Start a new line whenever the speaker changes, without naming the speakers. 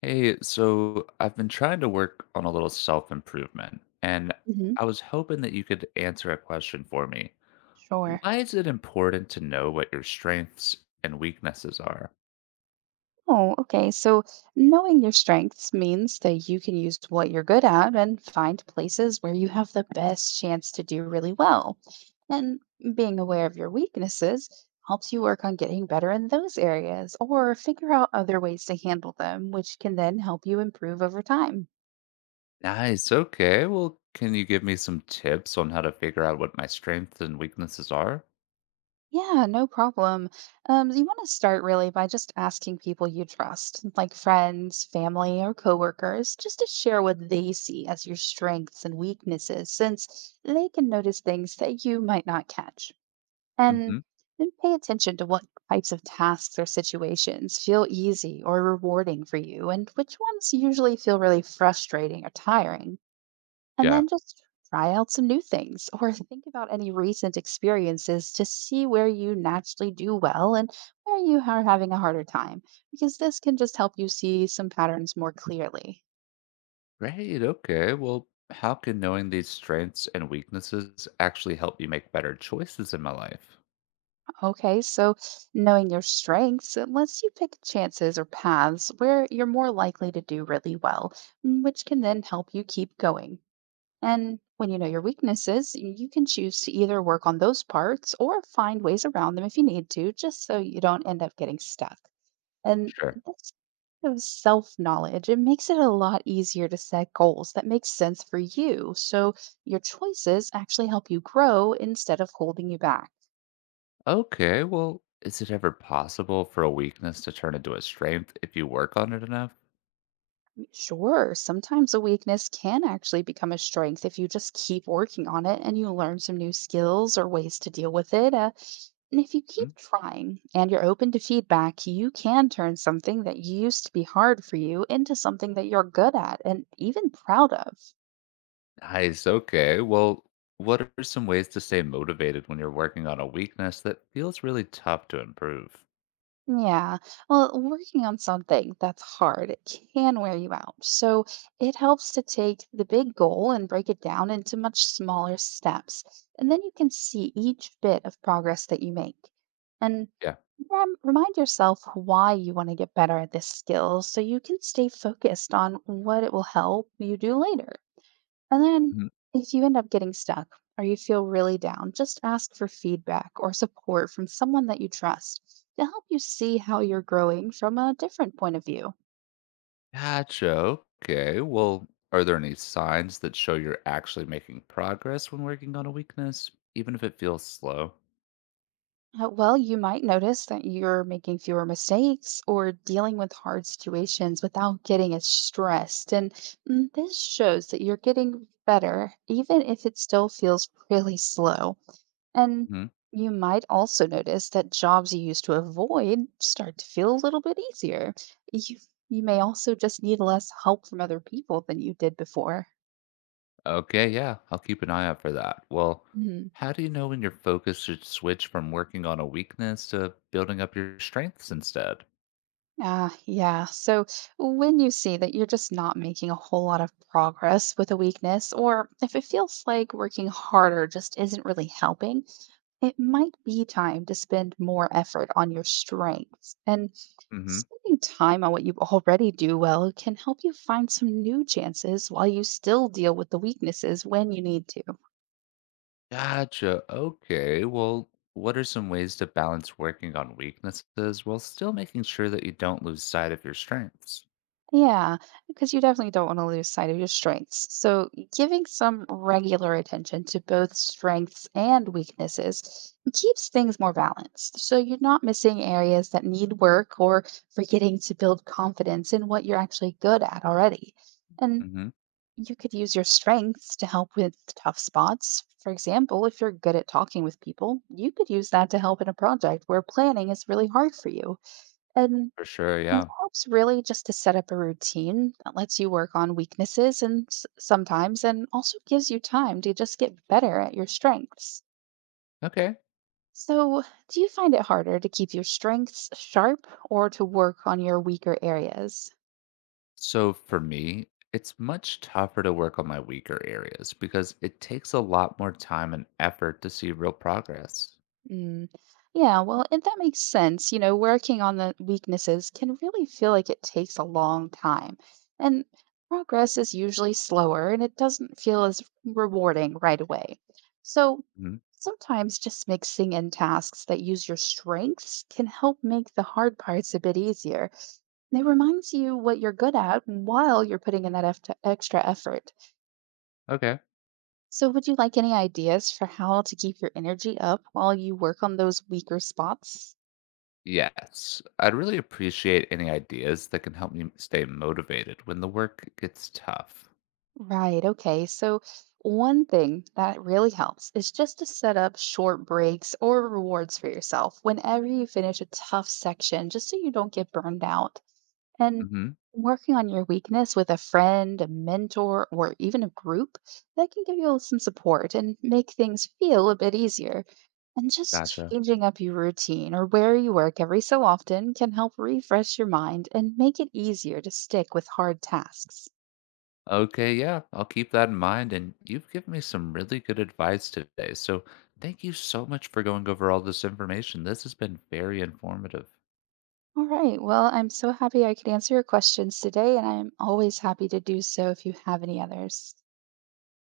Hey, so I've been trying to work on a little self-improvement, and
Hmm.
I was hoping that you could answer a question for me.
Sure.
Why is it important to know what your strengths and weaknesses are?
Oh, okay. So knowing your strengths means that you can use what you're good at and find places where you have the best chance to do really well. And being aware of your weaknesses helps you work on getting better in those areas or figure out other ways to handle them, which can then help you improve over time.
Nice. Okay. Well, can you give me some tips on how to figure out what my strengths and weaknesses are?
Yeah, no problem. You want to start really by just asking people you trust, like friends, family, or coworkers, just to share what they see as your strengths and weaknesses, since they can notice things that you might not catch. And
Mm-hmm.
then pay attention to what types of tasks or situations feel easy or rewarding for you, and which ones usually feel really frustrating or tiring. And
Yeah.
then just try out some new things or think about any recent experiences to see where you naturally do well and where you are having a harder time, because this can just help you see some patterns more clearly.
Great. Okay. Well, how can knowing these strengths and weaknesses actually help me make better choices in my life?
Okay, so knowing your strengths it lets you pick chances or paths where you're more likely to do really well, which can then help you keep going. And when you know your weaknesses, you can choose to either work on those parts or find ways around them if you need to, just so you don't end up getting stuck. And
Sure.
this kind of self-knowledge, it makes it a lot easier to set goals that make sense for you. So your choices actually help you grow instead of holding you back.
Okay, well, is it ever possible for a weakness to turn into a strength if you work on it enough?
Sure, sometimes a weakness can actually become a strength if you just keep working on it and you learn some new skills or ways to deal with it. And if you
Mm,
keep trying and you're open to feedback, you can turn something that used to be hard for you into something that you're good at and even proud of.
nice. Okay. Well, what are some ways to stay motivated when you're working on a weakness that feels really tough to improve?
Yeah. Well, working on something that's hard can wear you out. So it helps to take the big goal and break it down into much smaller steps. And then you can see each bit of progress that you make. And
Yeah.
remind yourself why you want to get better at this skill so you can stay focused on what it will help you do later. And then,
Mm,
if you end up getting stuck or you feel really down, just ask for feedback or support from someone that you trust to help you see how you're growing from a different point of view.
gotcha. Okay. Well, are there any signs that show you're actually making progress when working on a weakness, even if it feels slow?
Well, you might notice that you're making fewer mistakes or dealing with hard situations without getting as stressed. And this shows that you're getting better, even if it still feels really slow. And
Mm-hmm.
you might also notice that jobs you used to avoid start to feel a little bit easier. You, you may also just need less help from other people than you did before.
Okay, yeah, I'll keep an eye out for that. Well,
Mhm.
how do you know when your focus should switch from working on a weakness to building up your strengths instead?
Ah, yeah. So when you see that you're just not making a whole lot of progress with a weakness, or if it feels like working harder just isn't really helping, it might be time to spend more effort on your strengths. And
Hmm.
spending time on what you already do well can help you find some new chances while you still deal with the weaknesses when you need to.
Gotcha. Okay, well, what are some ways to balance working on weaknesses while still making sure that you don't lose sight of your strengths?
Yeah, because you definitely don't want to lose sight of your strengths. So, giving some regular attention to both strengths and weaknesses keeps things more balanced. So, you're not missing areas that need work or forgetting to build confidence in what you're actually good at already. And
Hmm.
you could use your strengths to help with tough spots. For example, if you're good at talking with people, you could use that to help in a project where planning is really hard for you. And
For sure,
it
yeah.
helps really just to set up a routine that lets you work on weaknesses and sometimes and also gives you time to just get better at your strengths.
Okay.
So, do you find it harder to keep your strengths sharp or to work on your weaker areas?
So for me, it's much tougher to work on my weaker areas because it takes a lot more time and effort to see real progress.
Mm. Yeah, well, and that makes sense. You know, working on the weaknesses can really feel like it takes a long time. And progress is usually slower and it doesn't feel as rewarding right away. So
Mhm.
sometimes just mixing in tasks that use your strengths can help make the hard parts a bit easier. And it reminds you what you're good at while you're putting in that extra effort.
Okay.
So, would you like any ideas for how to keep your energy up while you work on those weaker spots?
Yes, I'd really appreciate any ideas that can help me stay motivated when the work gets tough.
Right. Okay. So, one thing that really helps is just to set up short breaks or rewards for yourself whenever you finish a tough section, just so you don't get burned out. And
Hmm.
working on your weakness with a friend, a mentor, or even a group that can give you some support and make things feel a bit easier. And just
Gotcha.
changing up your routine or where you work every so often can help refresh your mind and make it easier to stick with hard tasks.
Okay, yeah, I'll keep that in mind. And you've given me some really good advice today. So thank you so much for going over all this information. This has been very informative.
All right. Well, I'm so happy I could answer your questions today, and I'm always happy to do so if you have any others.